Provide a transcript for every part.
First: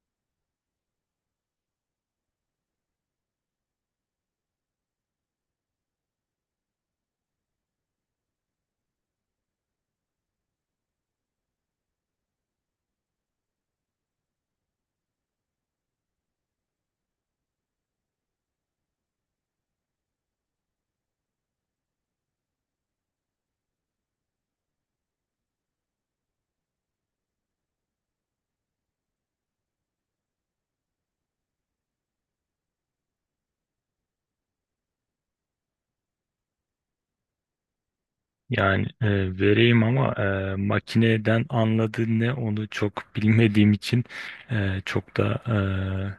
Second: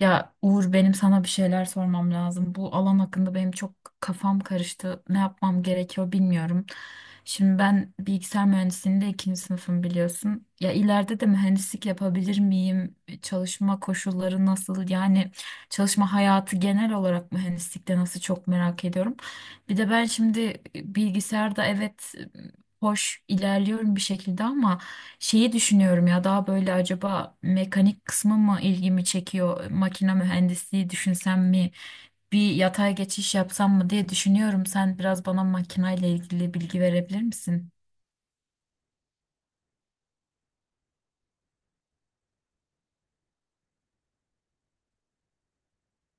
Ya Uğur benim sana bir şeyler sormam lazım. Bu alan hakkında benim çok kafam karıştı. Ne yapmam gerekiyor bilmiyorum. Şimdi ben bilgisayar mühendisliğinde ikinci sınıfım biliyorsun. Ya ileride de mühendislik yapabilir miyim? Çalışma koşulları nasıl? Yani çalışma hayatı genel olarak mühendislikte nasıl, çok merak ediyorum. Bir de ben şimdi bilgisayarda evet, hoş ilerliyorum bir şekilde ama şeyi düşünüyorum, ya daha böyle acaba mekanik kısmı mı ilgimi çekiyor? Makine mühendisliği düşünsem mi? Bir yatay geçiş yapsam mı diye düşünüyorum. Sen biraz bana makineyle ilgili bilgi verebilir misin? Yani vereyim ama makineden anladığı ne onu çok bilmediğim için e, çok da e,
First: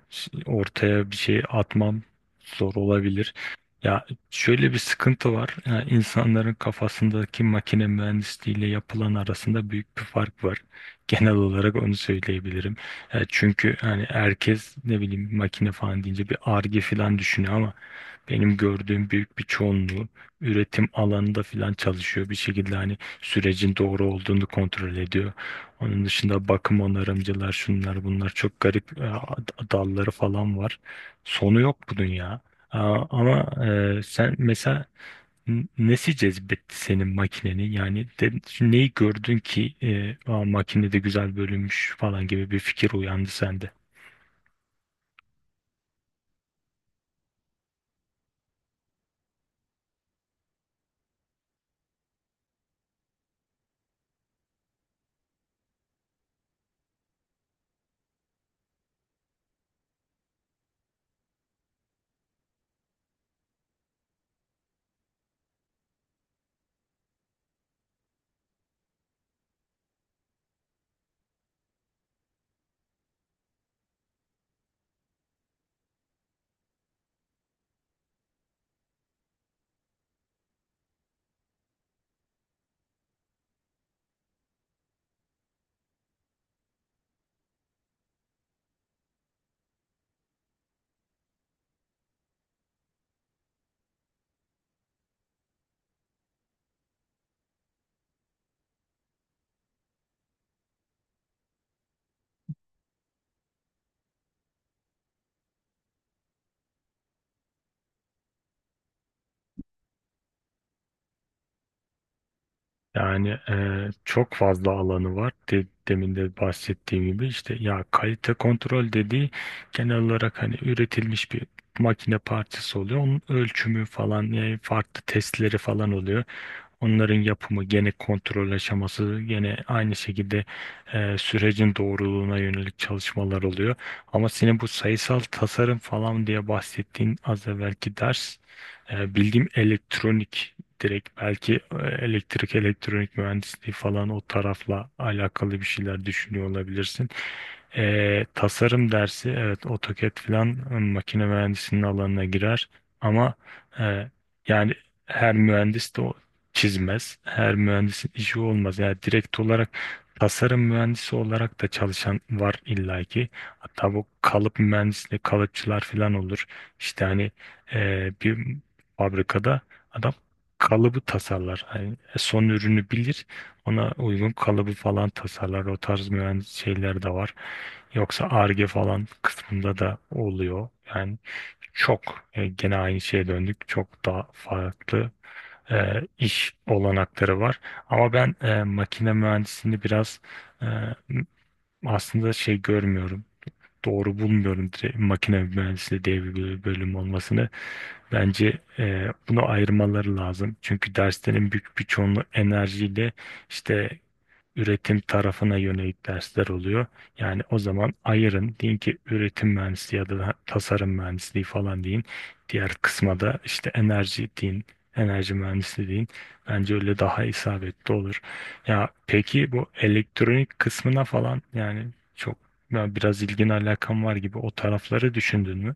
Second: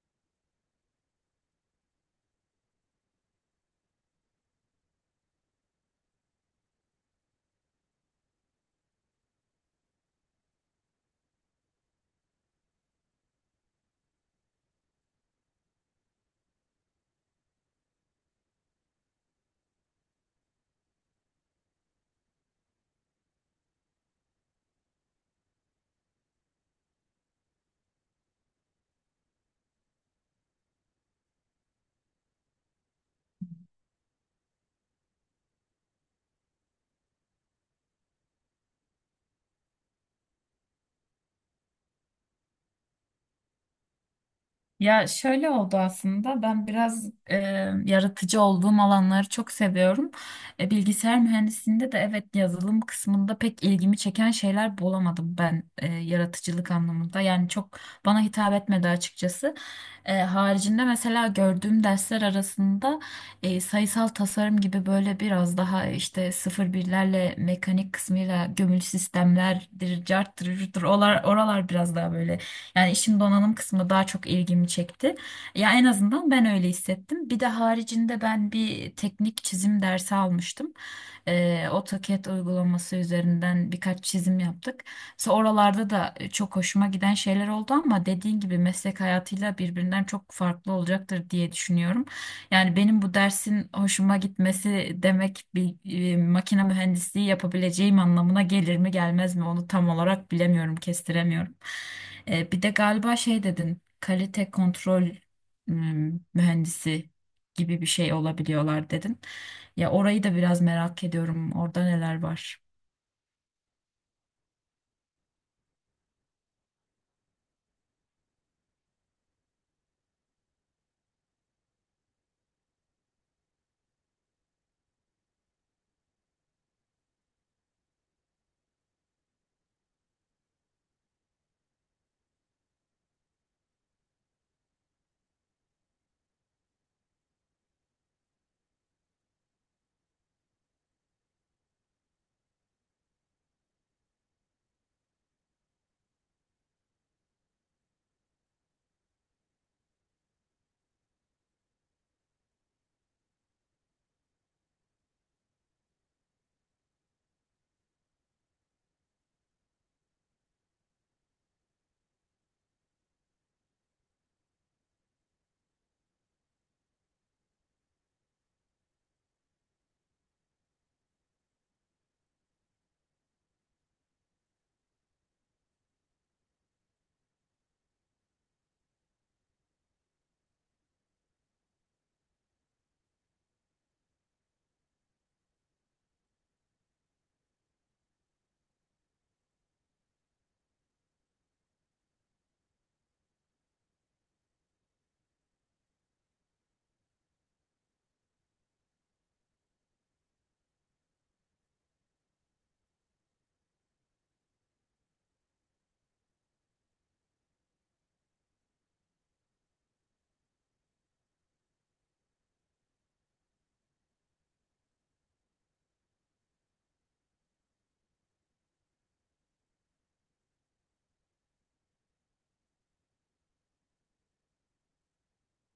ş- ortaya bir şey atmam zor olabilir. Ya şöyle bir sıkıntı var. İnsanların kafasındaki makine mühendisliği ile yapılan arasında büyük bir fark var. Genel olarak onu söyleyebilirim. Çünkü hani herkes ne bileyim makine falan deyince bir arge falan düşünüyor ama benim gördüğüm büyük bir çoğunluğu üretim alanında falan çalışıyor. Bir şekilde hani sürecin doğru olduğunu kontrol ediyor. Onun dışında bakım onarımcılar şunlar bunlar çok garip dalları falan var. Sonu yok bunun ya. Aa, ama sen mesela nesi cezbetti senin makineni? Neyi gördün ki "Aa, makine de güzel bölünmüş" falan gibi bir fikir uyandı sende. Ya şöyle oldu aslında, ben biraz yaratıcı olduğum alanları çok seviyorum. Bilgisayar mühendisliğinde de evet, yazılım kısmında pek ilgimi çeken şeyler bulamadım ben yaratıcılık anlamında. Yani çok bana hitap etmedi açıkçası. Haricinde mesela gördüğüm dersler arasında sayısal tasarım gibi, böyle biraz daha işte sıfır birlerle, mekanik kısmıyla, gömülü sistemlerdir, carttır, curttur, oralar biraz daha böyle, yani işin donanım kısmı daha çok ilgimi çekti. Ya en azından ben öyle hissettim. Bir de haricinde ben bir teknik çizim dersi almıştım. AutoCAD uygulaması üzerinden birkaç çizim yaptık. Sonra oralarda da çok hoşuma giden şeyler oldu ama dediğin gibi meslek hayatıyla birbirinden çok farklı olacaktır diye düşünüyorum. Yani benim bu dersin hoşuma gitmesi demek bir makine mühendisliği yapabileceğim anlamına gelir mi gelmez mi, onu tam olarak bilemiyorum, kestiremiyorum. Bir de galiba şey dedin, kalite kontrol mühendisi gibi bir şey olabiliyorlar dedin. Ya orayı da biraz merak ediyorum. Orada neler var? Yani çok fazla alanı var. Demin de bahsettiğim gibi işte ya kalite kontrol dediği genel olarak hani üretilmiş bir makine parçası oluyor. Onun ölçümü falan yani farklı testleri falan oluyor. Onların yapımı gene kontrol aşaması gene aynı şekilde sürecin doğruluğuna yönelik çalışmalar oluyor. Ama senin bu sayısal tasarım falan diye bahsettiğin az evvelki ders bildiğim elektronik direkt belki elektrik elektronik mühendisliği falan o tarafla alakalı bir şeyler düşünüyor olabilirsin. Tasarım dersi evet AutoCAD falan makine mühendisinin alanına girer ama e, yani her mühendis de çizmez. Her mühendisin işi olmaz. Yani direkt olarak tasarım mühendisi olarak da çalışan var illaki. Hatta bu kalıp mühendisliği kalıpçılar falan olur. İşte hani bir fabrikada adam kalıbı tasarlar. Hani son ürünü bilir. Ona uygun kalıbı falan tasarlar. O tarz mühendis şeyler de var. Yoksa Ar-Ge falan kısmında da oluyor. Yani çok gene aynı şeye döndük. Çok daha farklı iş olanakları var. Ama ben makine mühendisliğini biraz e, m- aslında şey görmüyorum. Doğru bulmuyorum direkt makine mühendisliği diye bir bölüm olmasını. Bence bunu ayırmaları lazım. Çünkü derslerin büyük bir çoğunluğu enerjiyle işte üretim tarafına yönelik dersler oluyor. Yani o zaman ayırın deyin ki üretim mühendisliği ya da tasarım mühendisliği falan deyin. Diğer kısma da işte enerji deyin, enerji mühendisliği deyin. Bence öyle daha isabetli olur. Ya peki bu elektronik kısmına falan yani çok ya biraz ilgin alakan var gibi o tarafları düşündün mü?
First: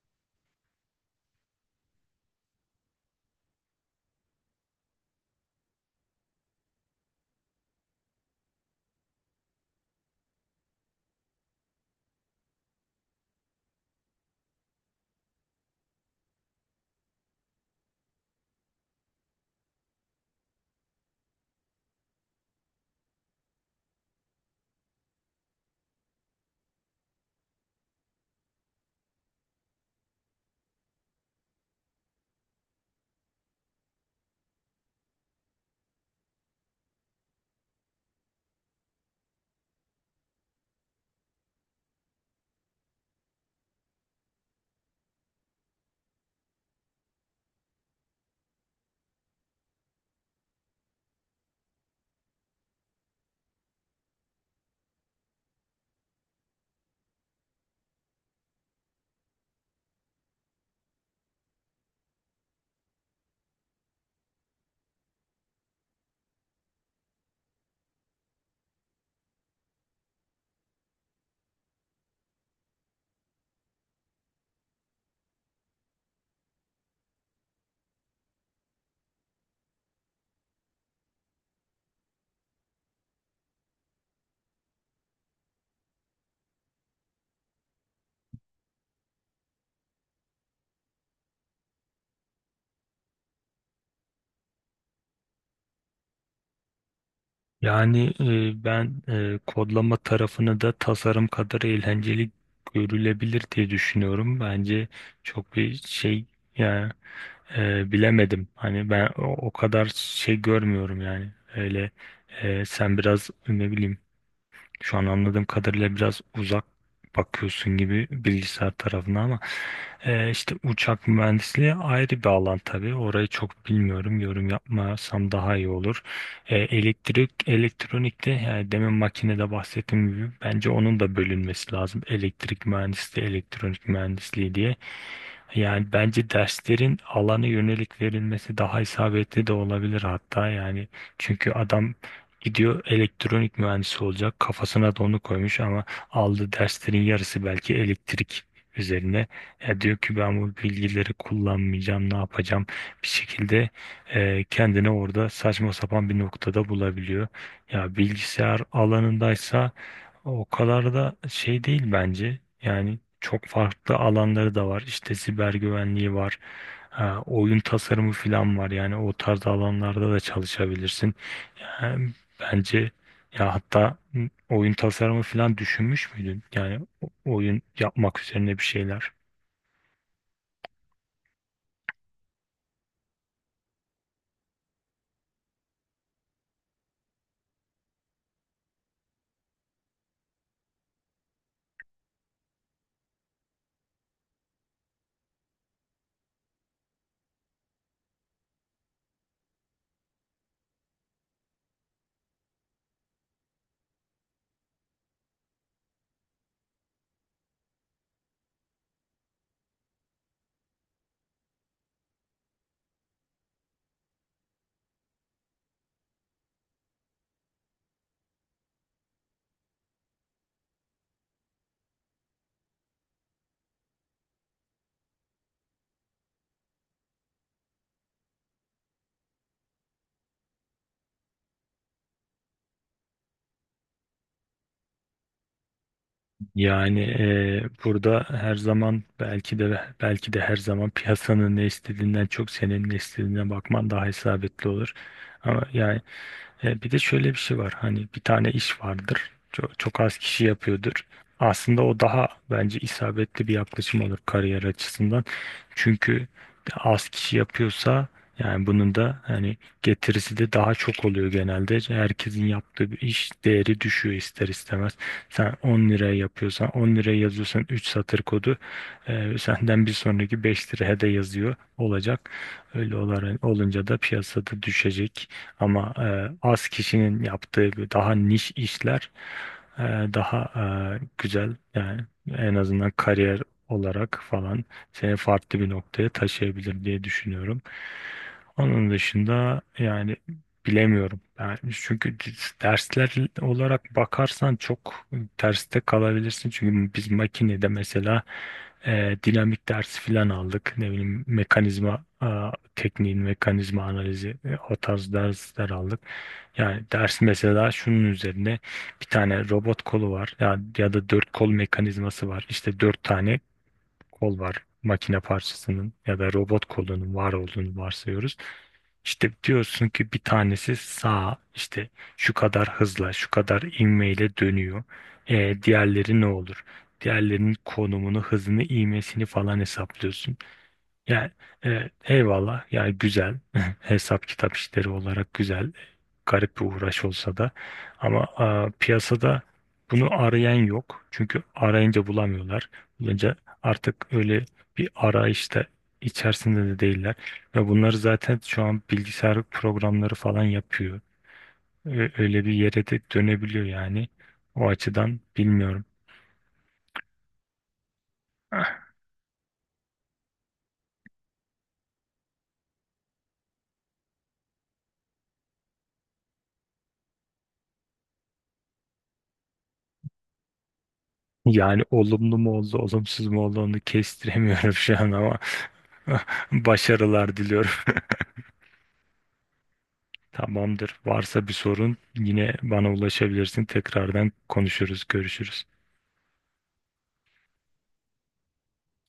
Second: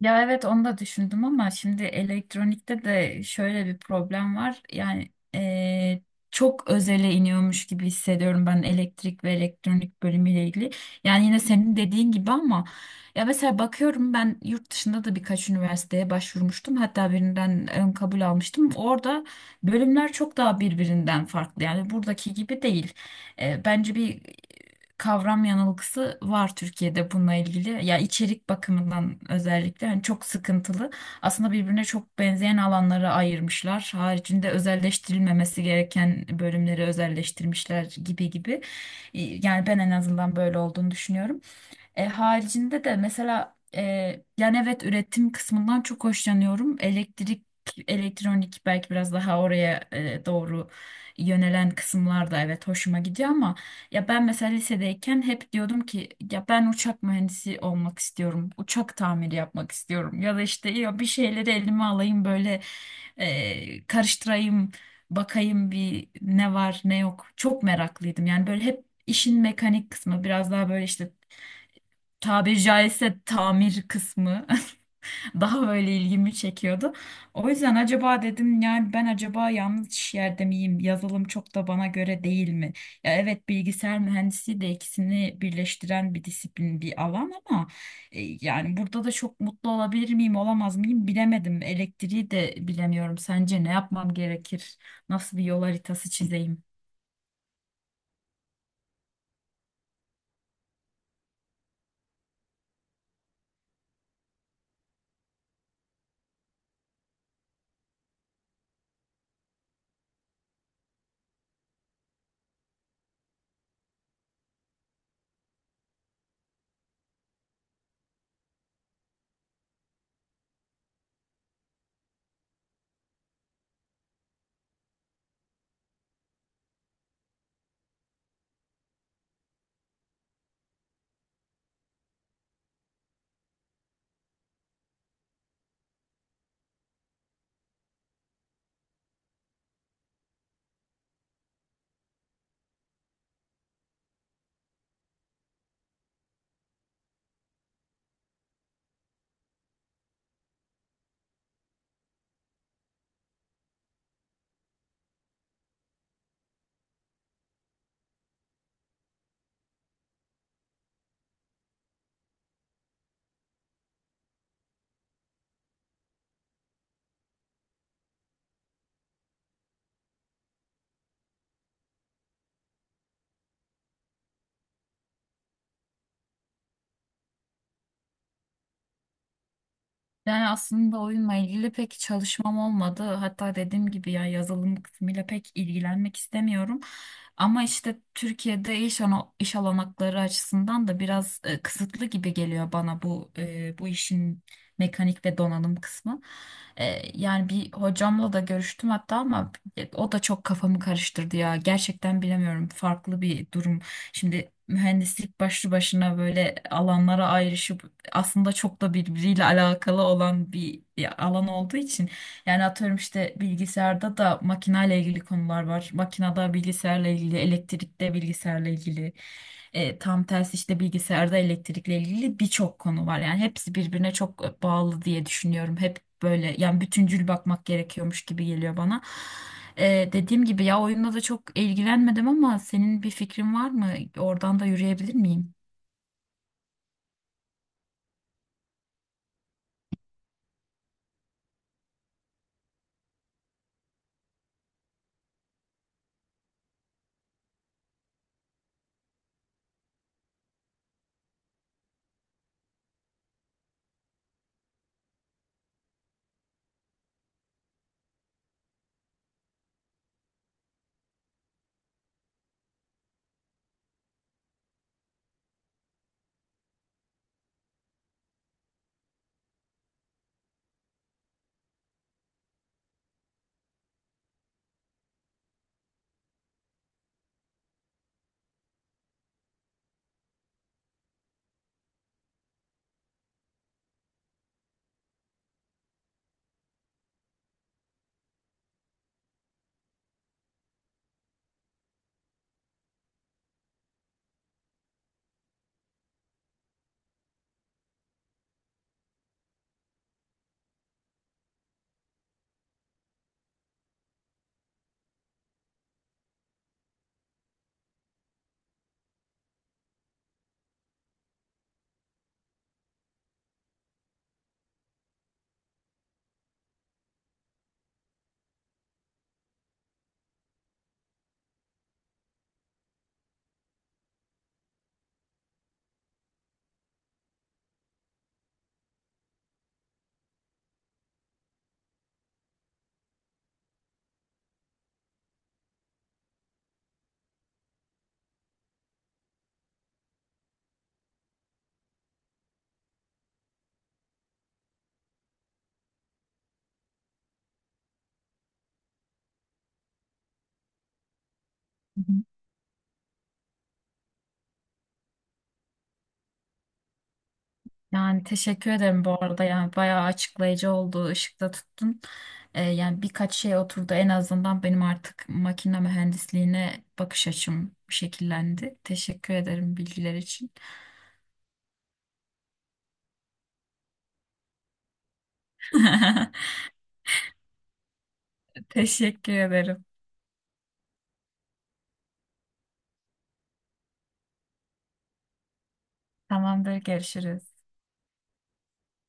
Ya evet, onu da düşündüm ama şimdi elektronikte de şöyle bir problem var. Yani çok özele iniyormuş gibi hissediyorum ben, elektrik ve elektronik bölümüyle ilgili. Yani yine senin dediğin gibi ama ya mesela bakıyorum, ben yurt dışında da birkaç üniversiteye başvurmuştum. Hatta birinden ön kabul almıştım. Orada bölümler çok daha birbirinden farklı. Yani buradaki gibi değil. Bence bir kavram yanılgısı var Türkiye'de bununla ilgili. Ya içerik bakımından özellikle hani çok sıkıntılı. Aslında birbirine çok benzeyen alanları ayırmışlar. Haricinde özelleştirilmemesi gereken bölümleri özelleştirmişler gibi gibi. Yani ben en azından böyle olduğunu düşünüyorum. Haricinde de mesela yani evet, üretim kısmından çok hoşlanıyorum. Elektrik, elektronik belki biraz daha oraya doğru yönelen kısımlar da evet hoşuma gidiyor ama ya ben mesela lisedeyken hep diyordum ki ya ben uçak mühendisi olmak istiyorum. Uçak tamiri yapmak istiyorum. Ya da işte ya bir şeyleri elime alayım, böyle karıştırayım, bakayım bir ne var ne yok. Çok meraklıydım. Yani böyle hep işin mekanik kısmı biraz daha böyle, işte tabiri caizse tamir kısmı daha böyle ilgimi çekiyordu. O yüzden acaba dedim, yani ben acaba yanlış yerde miyim? Yazılım çok da bana göre değil mi? Ya evet, bilgisayar mühendisliği de ikisini birleştiren bir disiplin, bir alan ama yani burada da çok mutlu olabilir miyim, olamaz mıyım bilemedim. Elektriği de bilemiyorum. Sence ne yapmam gerekir? Nasıl bir yol haritası çizeyim? Yani ben kodlama tarafını da tasarım kadar eğlenceli görülebilir diye düşünüyorum. Bence çok bir şey yani bilemedim. Hani ben o kadar şey görmüyorum yani. Öyle sen biraz ne bileyim şu an anladığım kadarıyla biraz uzak bakıyorsun gibi bilgisayar tarafına ama işte uçak mühendisliği ayrı bir alan tabii. Orayı çok bilmiyorum. Yorum yapmasam daha iyi olur. Elektrik, elektronikte yani demin makinede bahsettiğim gibi bence onun da bölünmesi lazım. Elektrik mühendisliği, elektronik mühendisliği diye. Yani bence derslerin alana yönelik verilmesi daha isabetli de olabilir hatta yani çünkü adam gidiyor elektronik mühendisi olacak kafasına da onu koymuş ama aldığı derslerin yarısı belki elektrik üzerine. Ya diyor ki ben bu bilgileri kullanmayacağım ne yapacağım bir şekilde kendini orada saçma sapan bir noktada bulabiliyor. Ya bilgisayar alanındaysa o kadar da şey değil bence. Yani çok farklı alanları da var. İşte siber güvenliği var. Ha, oyun tasarımı falan var. Yani o tarz alanlarda da çalışabilirsin. Yani bence ya hatta oyun tasarımı falan düşünmüş müydün? Oyun yapmak üzerine bir şeyler. Yani aslında oyunla ilgili pek çalışmam olmadı. Hatta dediğim gibi ya, yazılım kısmıyla pek ilgilenmek istemiyorum. Ama işte Türkiye'de iş olanakları açısından da biraz kısıtlı gibi geliyor bana bu, bu işin mekanik ve donanım kısmı. E, Yani bir hocamla da görüştüm hatta ama o da çok kafamı karıştırdı ya. Gerçekten bilemiyorum. Farklı bir durum. Şimdi mühendislik başlı başına böyle alanlara ayrışıp aslında çok da birbiriyle alakalı olan bir alan olduğu için, yani atıyorum işte bilgisayarda da makinayla ilgili konular var. Makinada bilgisayarla ilgili, elektrikte bilgisayarla ilgili. Tam tersi işte bilgisayarda elektrikle ilgili birçok konu var. Yani hepsi birbirine çok bağlı diye düşünüyorum. Hep böyle, yani bütüncül bakmak gerekiyormuş gibi geliyor bana. Dediğim gibi ya, oyunla da çok ilgilenmedim ama senin bir fikrin var mı? Oradan da yürüyebilir miyim? Yani burada her zaman belki de her zaman piyasanın ne istediğinden çok senin ne istediğine bakman daha isabetli olur. Ama yani bir de şöyle bir şey var. Hani bir tane iş vardır. Çok, çok az kişi yapıyordur. Aslında o daha bence isabetli bir yaklaşım olur kariyer açısından. Çünkü az kişi yapıyorsa yani bunun da hani getirisi de daha çok oluyor genelde. Herkesin yaptığı bir iş değeri düşüyor ister istemez. Sen 10 liraya yazıyorsan 3 satır kodu senden bir sonraki 5 liraya da yazıyor olacak. Öyle olunca da piyasada düşecek. Ama az kişinin yaptığı daha niş işler e, daha güzel yani en azından kariyer olarak falan seni farklı bir noktaya taşıyabilir diye düşünüyorum. Onun dışında yani bilemiyorum. Yani çünkü dersler olarak bakarsan çok terste kalabilirsin. Çünkü biz makinede mesela dinamik dersi filan aldık. Ne bileyim tekniğin mekanizma analizi o tarz dersler aldık. Yani ders mesela şunun üzerine bir tane robot kolu var ya, ya da dört kol mekanizması var. İşte dört tane kol var makine parçasının ya da robot kolunun var olduğunu varsayıyoruz. İşte diyorsun ki bir tanesi sağa işte şu kadar hızla şu kadar ivmeyle dönüyor. Diğerleri ne olur? Diğerlerinin konumunu, hızını, ivmesini falan hesaplıyorsun. Yani eyvallah yani güzel hesap kitap işleri olarak güzel garip bir uğraş olsa da ama piyasada bunu arayan yok çünkü arayınca bulamıyorlar, bulunca artık öyle bir arayışta içerisinde de değiller ve bunları zaten şu an bilgisayar programları falan yapıyor. Öyle bir yere de dönebiliyor yani o açıdan bilmiyorum. Yani teşekkür ederim bu arada, yani bayağı açıklayıcı oldu, ışıkta tuttun. Yani birkaç şey oturdu en azından, benim artık makine mühendisliğine bakış açım şekillendi. Teşekkür ederim bilgiler için. Yani olumlu mu oldu, olumsuz mu oldu onu kestiremiyorum şu an ama. Başarılar diliyorum. Teşekkür ederim. Tamamdır. Varsa bir sorun yine bana ulaşabilirsin. Tekrardan konuşuruz, görüşürüz. Tamamdır, görüşürüz.